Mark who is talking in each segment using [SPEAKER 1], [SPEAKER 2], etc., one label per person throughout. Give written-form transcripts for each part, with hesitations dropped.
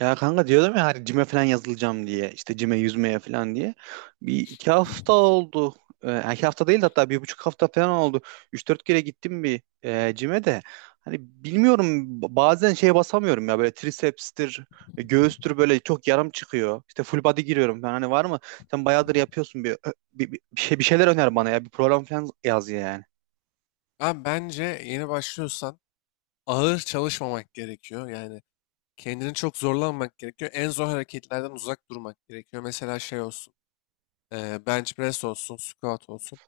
[SPEAKER 1] Ya kanka diyordum ya, hani cime falan yazılacağım diye, işte cime yüzmeye falan diye bir iki hafta oldu. Yani iki hafta değil de, hatta bir buçuk hafta falan oldu. Üç dört kere gittim bir cime de. Hani bilmiyorum, bazen şeye basamıyorum ya, böyle triceps'tir, göğüstür, böyle çok yarım çıkıyor. İşte full body giriyorum ben, hani var mı? Sen bayağıdır yapıyorsun, bir şeyler öner bana ya, bir program falan yaz yani.
[SPEAKER 2] Bence yeni başlıyorsan ağır çalışmamak gerekiyor. Yani kendini çok zorlanmak gerekiyor. En zor hareketlerden uzak durmak gerekiyor. Mesela şey olsun, bench press olsun, squat olsun.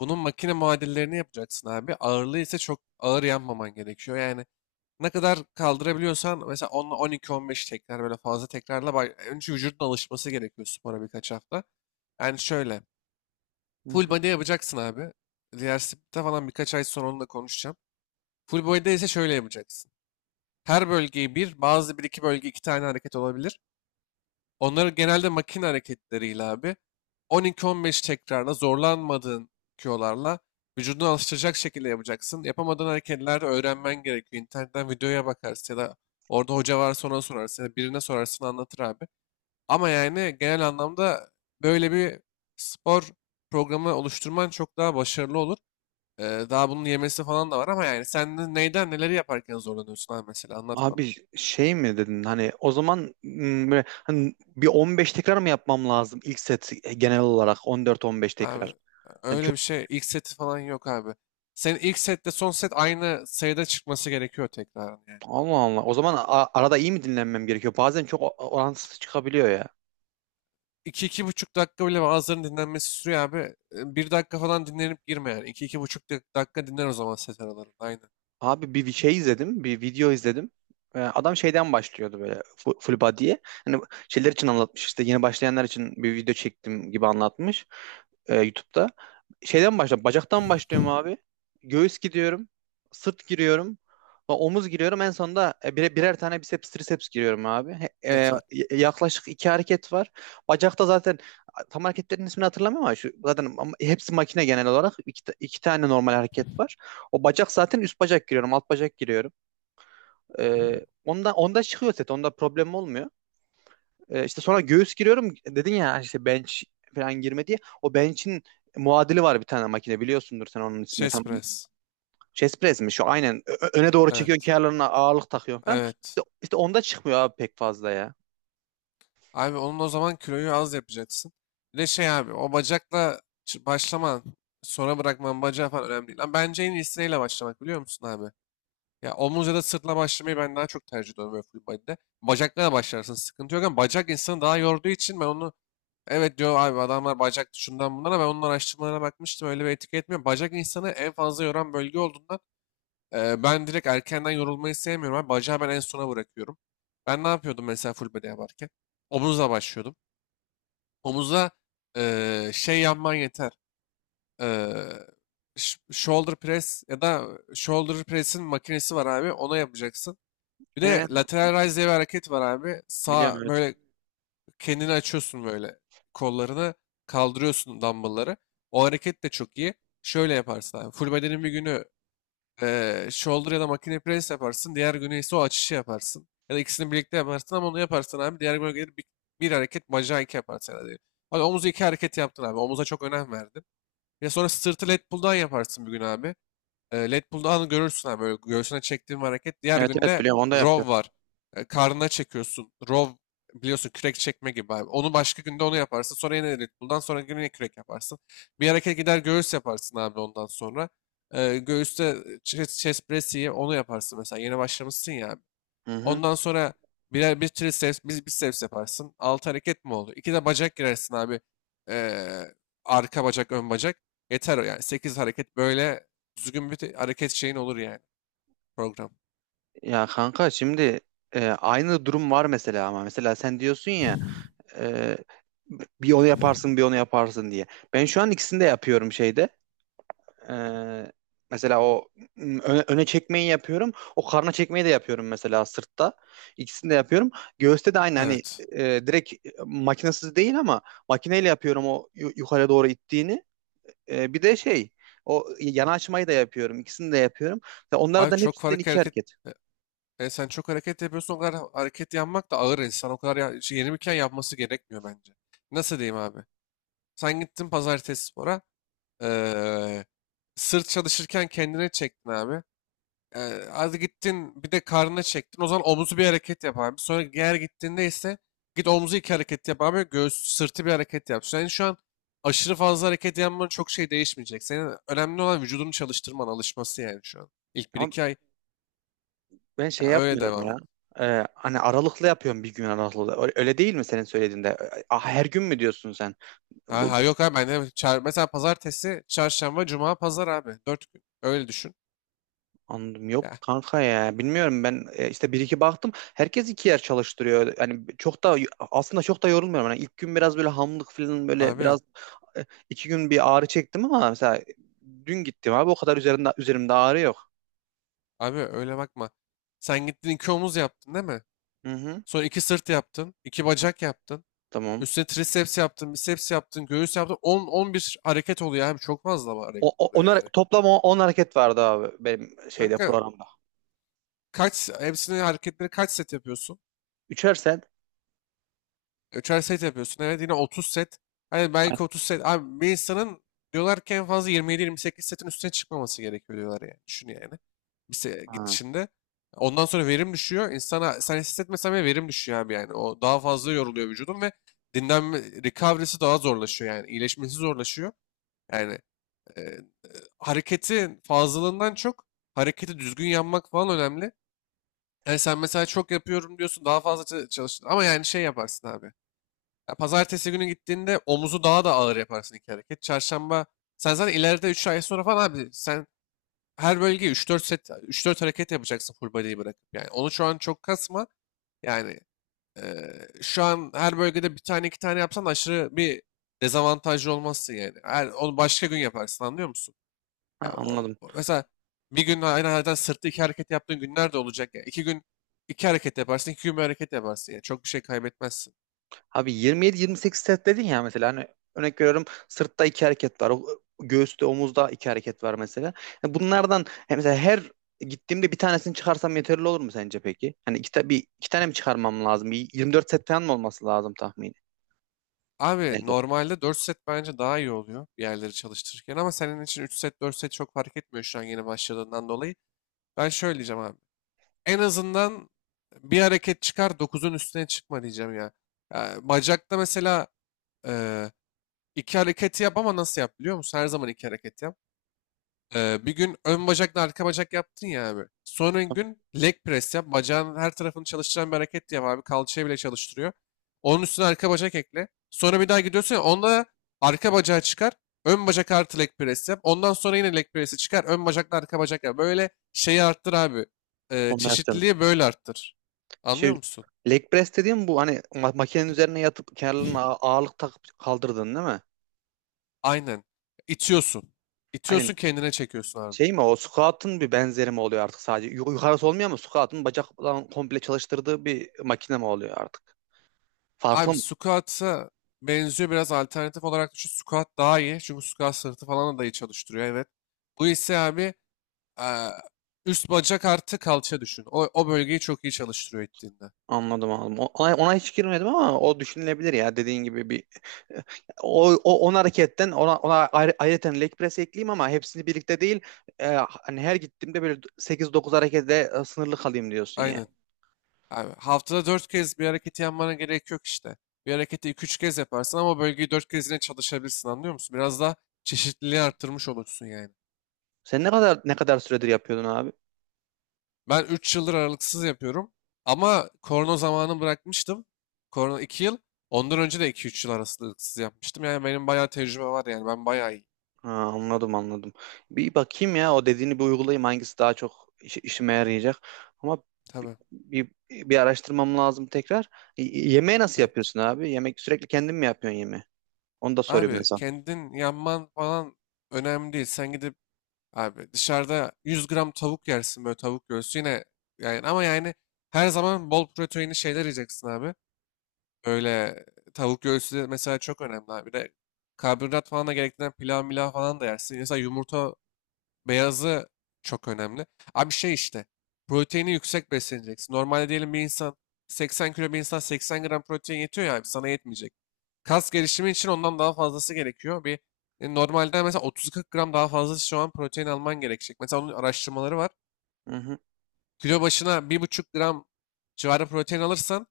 [SPEAKER 2] Bunun makine muadillerini yapacaksın abi. Ağırlığı ise çok ağır yapmaman gerekiyor. Yani ne kadar kaldırabiliyorsan mesela 10 12-15 tekrar böyle fazla tekrarla önce vücudun alışması gerekiyor spora birkaç hafta. Yani şöyle full body yapacaksın abi. Diğer split'te falan birkaç ay sonra onunla konuşacağım. Full body'de ise şöyle yapacaksın. Her bölgeyi bazı bir iki bölge iki tane hareket olabilir. Onları genelde makine hareketleriyle abi 12-15 tekrarla zorlanmadığın Q olarla, vücudunu alıştıracak şekilde yapacaksın. Yapamadığın hareketler öğrenmen gerekiyor. İnternetten videoya bakarsın ya da orada hoca varsa ona sorarsın ya da birine sorarsın anlatır abi. Ama yani genel anlamda böyle bir spor programı oluşturman çok daha başarılı olur. Ee, daha bunun yemesi falan da var ama yani sen neyden neleri yaparken zorlanıyorsun abi mesela anlat bana.
[SPEAKER 1] Abi şey mi dedin, hani o zaman böyle, hani bir 15 tekrar mı yapmam lazım ilk set, genel olarak 14-15
[SPEAKER 2] Abi
[SPEAKER 1] tekrar? Yani
[SPEAKER 2] öyle
[SPEAKER 1] çok.
[SPEAKER 2] bir şey. İlk seti falan yok abi. Senin ilk setle son set aynı sayıda çıkması gerekiyor tekrar yani.
[SPEAKER 1] Allah Allah. O zaman arada iyi mi dinlenmem gerekiyor? Bazen çok orantısız çıkabiliyor ya.
[SPEAKER 2] 2,5 dakika bile bazılarının dinlenmesi sürüyor abi. 1 dakika falan dinlenip girme yani. İki buçuk dakika dinlen o zaman set aralarında. Aynen.
[SPEAKER 1] Abi bir şey izledim, bir video izledim. Adam şeyden başlıyordu, böyle full body'ye. Hani şeyler için anlatmış, işte yeni başlayanlar için bir video çektim gibi anlatmış YouTube'da. Şeyden başla, bacaktan başlıyorum abi. Göğüs gidiyorum, sırt giriyorum, omuz giriyorum. En sonunda birer tane biceps, triceps giriyorum abi.
[SPEAKER 2] Yeter.
[SPEAKER 1] Yaklaşık iki hareket var. Bacakta zaten, tam hareketlerin ismini hatırlamıyorum ama şu zaten, ama hepsi makine genel olarak. İki tane normal hareket var. O bacak zaten, üst bacak giriyorum, alt bacak giriyorum. Onda çıkıyor set, onda problem olmuyor. İşte sonra göğüs giriyorum. Dedin ya işte, bench falan girme diye. O bench'in muadili var bir tane makine, biliyorsundur sen onun ismini tam.
[SPEAKER 2] Chest press.
[SPEAKER 1] Chest press mi şu? Aynen. Öne doğru çekiyorsun,
[SPEAKER 2] Evet.
[SPEAKER 1] kenarlarına ağırlık takıyorsun falan.
[SPEAKER 2] Evet.
[SPEAKER 1] İşte onda çıkmıyor abi pek fazla ya.
[SPEAKER 2] Abi onun o zaman kiloyu az yapacaksın. Bir de şey abi o bacakla başlaman, sonra bırakman bacağı falan önemli değil. Lan bence en iyisiyle başlamak biliyor musun abi? Ya omuz ya da sırtla başlamayı ben daha çok tercih ediyorum böyle full body'de. Bacakla da başlarsın sıkıntı yok ama bacak insanı daha yorduğu için ben onu evet diyor abi adamlar bacak şundan bundan ama ben onun araştırmalarına bakmıştım öyle bir etki etmiyor. Bacak insanı en fazla yoran bölge olduğundan ben direkt erkenden yorulmayı sevmiyorum abi. Bacağı ben en sona bırakıyorum. Ben ne yapıyordum mesela full body yaparken? Omuzla başlıyordum. Omuzla şey yapman yeter. E, Shoulder press ya da shoulder press'in makinesi var abi. Ona yapacaksın. Bir
[SPEAKER 1] Ee,
[SPEAKER 2] de lateral raise diye bir hareket var abi. Sağ
[SPEAKER 1] Biliyorum evet.
[SPEAKER 2] böyle kendini açıyorsun böyle. Kollarını kaldırıyorsun dumbbellları. O hareket de çok iyi. Şöyle yaparsın abi. Full bedenin bir günü shoulder ya da makine press yaparsın. Diğer günü ise o açışı yaparsın. Ya da ikisini birlikte yaparsın ama onu yaparsan abi diğer güne gelir bir hareket bacağı iki yaparsın. Yani. Hadi omuzu iki hareket yaptın abi. Omuza çok önem verdin. Ya sonra sırtı lat pull'dan yaparsın bir gün abi. Lat Pulldown'u görürsün abi böyle göğsüne çektiğin bir hareket. Diğer
[SPEAKER 1] Evet evet,
[SPEAKER 2] günde
[SPEAKER 1] biliyorum, onda
[SPEAKER 2] row
[SPEAKER 1] yapıyorum.
[SPEAKER 2] var. Karnına çekiyorsun. Row biliyorsun kürek çekme gibi abi. Onu başka günde onu yaparsın. Sonra yine lat pull'dan sonra yine kürek yaparsın. Bir hareket gider göğüs yaparsın abi ondan sonra. Göğüste chest press onu yaparsın mesela. Yeni başlamışsın ya.
[SPEAKER 1] Hı hı.
[SPEAKER 2] Ondan sonra bir triceps, bir biceps yaparsın. Altı hareket mi oldu? İki de bacak girersin abi. Ee, arka bacak, ön bacak. Yeter o yani. Sekiz hareket böyle düzgün bir hareket şeyin olur yani program.
[SPEAKER 1] Ya kanka şimdi aynı durum var mesela, ama mesela sen diyorsun ya, Ee, bir onu yaparsın bir onu yaparsın diye. Ben şu an ikisini de yapıyorum şeyde. Ee, Mesela o öne çekmeyi yapıyorum. O karna çekmeyi de yapıyorum mesela, sırtta. İkisini de yapıyorum. Göğüste de aynı, hani
[SPEAKER 2] Evet.
[SPEAKER 1] direkt, makinesiz değil ama makineyle yapıyorum o yukarı doğru ittiğini. Bir de şey, o yana açmayı da yapıyorum. İkisini de yapıyorum. Ve
[SPEAKER 2] Abi
[SPEAKER 1] onlardan
[SPEAKER 2] çok
[SPEAKER 1] hepsinden
[SPEAKER 2] farklı
[SPEAKER 1] iki
[SPEAKER 2] hareket.
[SPEAKER 1] hareket.
[SPEAKER 2] Sen çok hareket yapıyorsun o kadar hareket yapmak da ağır insan. O kadar ya, şey, yenilirken yapması gerekmiyor bence. Nasıl diyeyim abi? Sen gittin pazartesi spora. ee, sırt çalışırken kendine çektin abi. Hadi gittin bir de karnına çektin. O zaman omuzu bir hareket yap abi. Sonra diğer gittiğinde ise git omuzu iki hareket yap abi. Göğüs sırtı bir hareket yap. Yani şu an aşırı fazla hareket yapman çok şey değişmeyecek. Senin önemli olan vücudunu çalıştırman, alışması yani şu an. İlk bir iki ay
[SPEAKER 1] Ben şey
[SPEAKER 2] ya öyle
[SPEAKER 1] yapmıyorum
[SPEAKER 2] devam
[SPEAKER 1] ya.
[SPEAKER 2] et.
[SPEAKER 1] Hani aralıklı yapıyorum, bir gün aralıklı. Öyle öyle değil mi senin söylediğinde? Ah, her gün mü diyorsun sen?
[SPEAKER 2] Ha,
[SPEAKER 1] Bu
[SPEAKER 2] ha
[SPEAKER 1] bu-
[SPEAKER 2] yok abi ben de mesela pazartesi, çarşamba, cuma, pazar abi. 4 gün. Öyle düşün.
[SPEAKER 1] Anladım,
[SPEAKER 2] Ya
[SPEAKER 1] yok kanka ya. Bilmiyorum ben, işte bir iki baktım. Herkes iki yer çalıştırıyor. Yani çok da, aslında çok da yorulmuyorum. Hani ilk gün biraz böyle hamlık falan, böyle
[SPEAKER 2] abi,
[SPEAKER 1] biraz iki gün bir ağrı çektim, ama mesela dün gittim abi, o kadar üzerimde ağrı yok.
[SPEAKER 2] abi öyle bakma. Sen gittin iki omuz yaptın değil mi?
[SPEAKER 1] Hı hı.
[SPEAKER 2] Sonra iki sırt yaptın, iki bacak yaptın.
[SPEAKER 1] Tamam.
[SPEAKER 2] Üstüne triceps yaptın, biceps yaptın, göğüs yaptın. 10-11 hareket oluyor abi. Çok fazla hareket oluyor yani.
[SPEAKER 1] Toplam 10 hareket vardı abi, benim şeyde,
[SPEAKER 2] Kanka
[SPEAKER 1] programda.
[SPEAKER 2] kaç hepsini hareketleri kaç set yapıyorsun?
[SPEAKER 1] Üçer sen.
[SPEAKER 2] Üçer set yapıyorsun. Evet yine 30 set. Hani
[SPEAKER 1] Ha,
[SPEAKER 2] belki 30 set. Abi bir insanın diyorlar ki en fazla 27-28 setin üstüne çıkmaması gerekiyor diyorlar yani. Düşün yani. Bir
[SPEAKER 1] ha,
[SPEAKER 2] gidişinde. Ondan sonra verim düşüyor. İnsana sen hissetmesen bile verim düşüyor abi yani. O daha fazla yoruluyor vücudun ve dinlenme recovery'si daha zorlaşıyor yani. İyileşmesi zorlaşıyor. Yani e, hareketin fazlalığından çok hareketi düzgün yapmak falan önemli. Yani sen mesela çok yapıyorum diyorsun daha fazla çalıştın ama yani şey yaparsın abi. Ya pazartesi günü gittiğinde omuzu daha da ağır yaparsın iki hareket. Çarşamba sen zaten ileride 3 ay sonra falan abi sen her bölgeye üç dört set üç dört hareket yapacaksın full body'yi bırakıp yani. Onu şu an çok kasma. Yani şu an her bölgede bir tane iki tane yapsan aşırı bir dezavantajlı olmazsın yani. Onu başka gün yaparsın anlıyor musun? Ya
[SPEAKER 1] anladım.
[SPEAKER 2] mesela bir gün aynı halden sırtı iki hareket yaptığın günler de olacak. Ya İki gün iki hareket yaparsın, iki gün bir hareket yaparsın. Yani çok bir şey kaybetmezsin.
[SPEAKER 1] Abi 27-28 set dedin ya, mesela hani örnek veriyorum, sırtta iki hareket var, göğüste, omuzda iki hareket var mesela. Yani bunlardan, yani mesela her gittiğimde bir tanesini çıkarsam yeterli olur mu sence peki? Hani iki tane mi çıkarmam lazım? Bir 24 set falan mı olması lazım tahmini?
[SPEAKER 2] Abi
[SPEAKER 1] Neyse.
[SPEAKER 2] normalde 4 set bence daha iyi oluyor bir yerleri çalıştırırken ama senin için 3 set 4 set çok fark etmiyor şu an yeni başladığından dolayı. Ben şöyle diyeceğim abi. En azından bir hareket çıkar dokuzun üstüne çıkma diyeceğim ya. Ya bacakta mesela e, iki hareketi yap ama nasıl yap biliyor musun? Her zaman iki hareket yap. Bir gün ön bacakla arka bacak yaptın ya abi. Sonra gün leg press yap. Bacağın her tarafını çalıştıran bir hareket yap abi. Kalçayı bile çalıştırıyor. Onun üstüne arka bacak ekle. Sonra bir daha gidiyorsun ya, onda arka bacağı çıkar. Ön bacak artı leg press yap. Ondan sonra yine leg press'i çıkar. Ön bacakla arka bacak yap. Böyle şeyi arttır abi. Ee,
[SPEAKER 1] Kombinasyon.
[SPEAKER 2] çeşitliliği böyle arttır.
[SPEAKER 1] Şey,
[SPEAKER 2] Anlıyor musun?
[SPEAKER 1] leg press dediğim bu, hani makinenin üzerine yatıp kenarlarına ağırlık takıp kaldırdın değil mi?
[SPEAKER 2] Aynen. İtiyorsun.
[SPEAKER 1] Hani
[SPEAKER 2] İtiyorsun kendine çekiyorsun abi.
[SPEAKER 1] şey mi o, squat'ın bir benzeri mi oluyor artık sadece? Yukarısı olmuyor mu? Squat'ın bacaktan komple çalıştırdığı bir makine mi oluyor artık? Farklı
[SPEAKER 2] Abi
[SPEAKER 1] mı?
[SPEAKER 2] squat'a benziyor biraz alternatif olarak düşün. Squat daha iyi. Çünkü squat sırtı falan da iyi çalıştırıyor evet. Bu ise abi eee, üst bacak artı kalça düşün. O bölgeyi çok iyi çalıştırıyor ettiğinde.
[SPEAKER 1] Anladım anladım. Ona hiç girmedim, ama o düşünülebilir ya, dediğin gibi bir o, o on hareketten ayrıca leg press ekleyeyim, ama hepsini birlikte değil. Hani her gittiğimde böyle sekiz dokuz harekete sınırlı kalayım diyorsun ya.
[SPEAKER 2] Aynen. Abi, haftada 4 kez bir hareketi yapmana gerek yok işte. Bir hareketi iki üç kez yaparsın ama o bölgeyi 4 kez yine çalışabilirsin anlıyor musun? Biraz daha çeşitliliği arttırmış olursun yani.
[SPEAKER 1] Sen ne kadar süredir yapıyordun abi?
[SPEAKER 2] Ben 3 yıldır aralıksız yapıyorum. Ama korona zamanı bırakmıştım. Korona 2 yıl. Ondan önce de iki üç yıl aralıksız yapmıştım. Yani benim bayağı tecrübe var yani. Ben bayağı iyi.
[SPEAKER 1] Ha, anladım anladım. Bir bakayım ya o dediğini, bir uygulayayım hangisi daha çok işime yarayacak. Ama
[SPEAKER 2] Tabii.
[SPEAKER 1] bir araştırmam lazım tekrar. Yemeği nasıl
[SPEAKER 2] Evet.
[SPEAKER 1] yapıyorsun abi? Yemek sürekli kendin mi yapıyorsun yemeği? Onu da sorayım ben
[SPEAKER 2] Abi
[SPEAKER 1] sana.
[SPEAKER 2] kendin yanman falan önemli değil. Sen gidip abi dışarıda 100 gram tavuk yersin böyle tavuk göğsü yine yani ama yani her zaman bol proteinli şeyler yiyeceksin abi. Böyle tavuk göğsü de mesela çok önemli abi. Bir de karbonhidrat falan da gerektiren pilav milav falan da yersin. Mesela yumurta beyazı çok önemli. Abi şey işte. Proteini yüksek besleneceksin. Normalde diyelim bir insan 80 kilo bir insan 80 gram protein yetiyor ya abi, sana yetmeyecek. Kas gelişimi için ondan daha fazlası gerekiyor. Bir normalden mesela 30-40 gram daha fazla şu an protein alman gerekecek. Mesela onun araştırmaları var.
[SPEAKER 1] Hı hı.
[SPEAKER 2] Kilo başına 1,5 gram civarı protein alırsan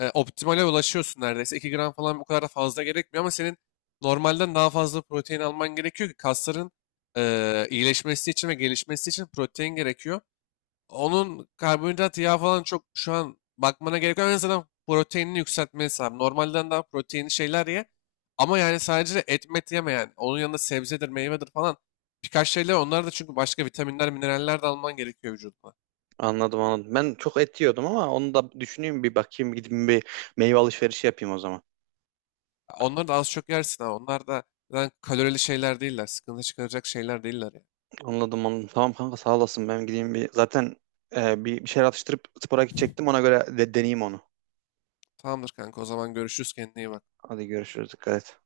[SPEAKER 2] optimale ulaşıyorsun neredeyse. 2 gram falan bu kadar da fazla gerekmiyor ama senin normalden daha fazla protein alman gerekiyor ki kasların iyileşmesi için ve gelişmesi için protein gerekiyor. Onun karbonhidrat, yağ falan çok şu an bakmana gerek yok. En azından proteinini yükseltmesi lazım. Normalden daha proteinli şeyler ye. Ama yani sadece et met yeme yani. Onun yanında sebzedir, meyvedir falan. Birkaç şeyler onlar da çünkü başka vitaminler, mineraller de alman gerekiyor vücuduna.
[SPEAKER 1] Anladım anladım. Ben çok et yiyordum, ama onu da düşüneyim, bir bakayım, gideyim bir meyve alışverişi yapayım o zaman.
[SPEAKER 2] Onları da az çok yersin ha. Onlar da zaten kalorili şeyler değiller. Sıkıntı çıkaracak şeyler değiller ya.
[SPEAKER 1] Anladım anladım. Tamam kanka, sağ olasın. Ben gideyim bir zaten, bir şeyler atıştırıp spora gidecektim, ona göre de deneyeyim onu.
[SPEAKER 2] Tamamdır kanka o zaman görüşürüz kendine iyi bak.
[SPEAKER 1] Hadi görüşürüz, dikkat et.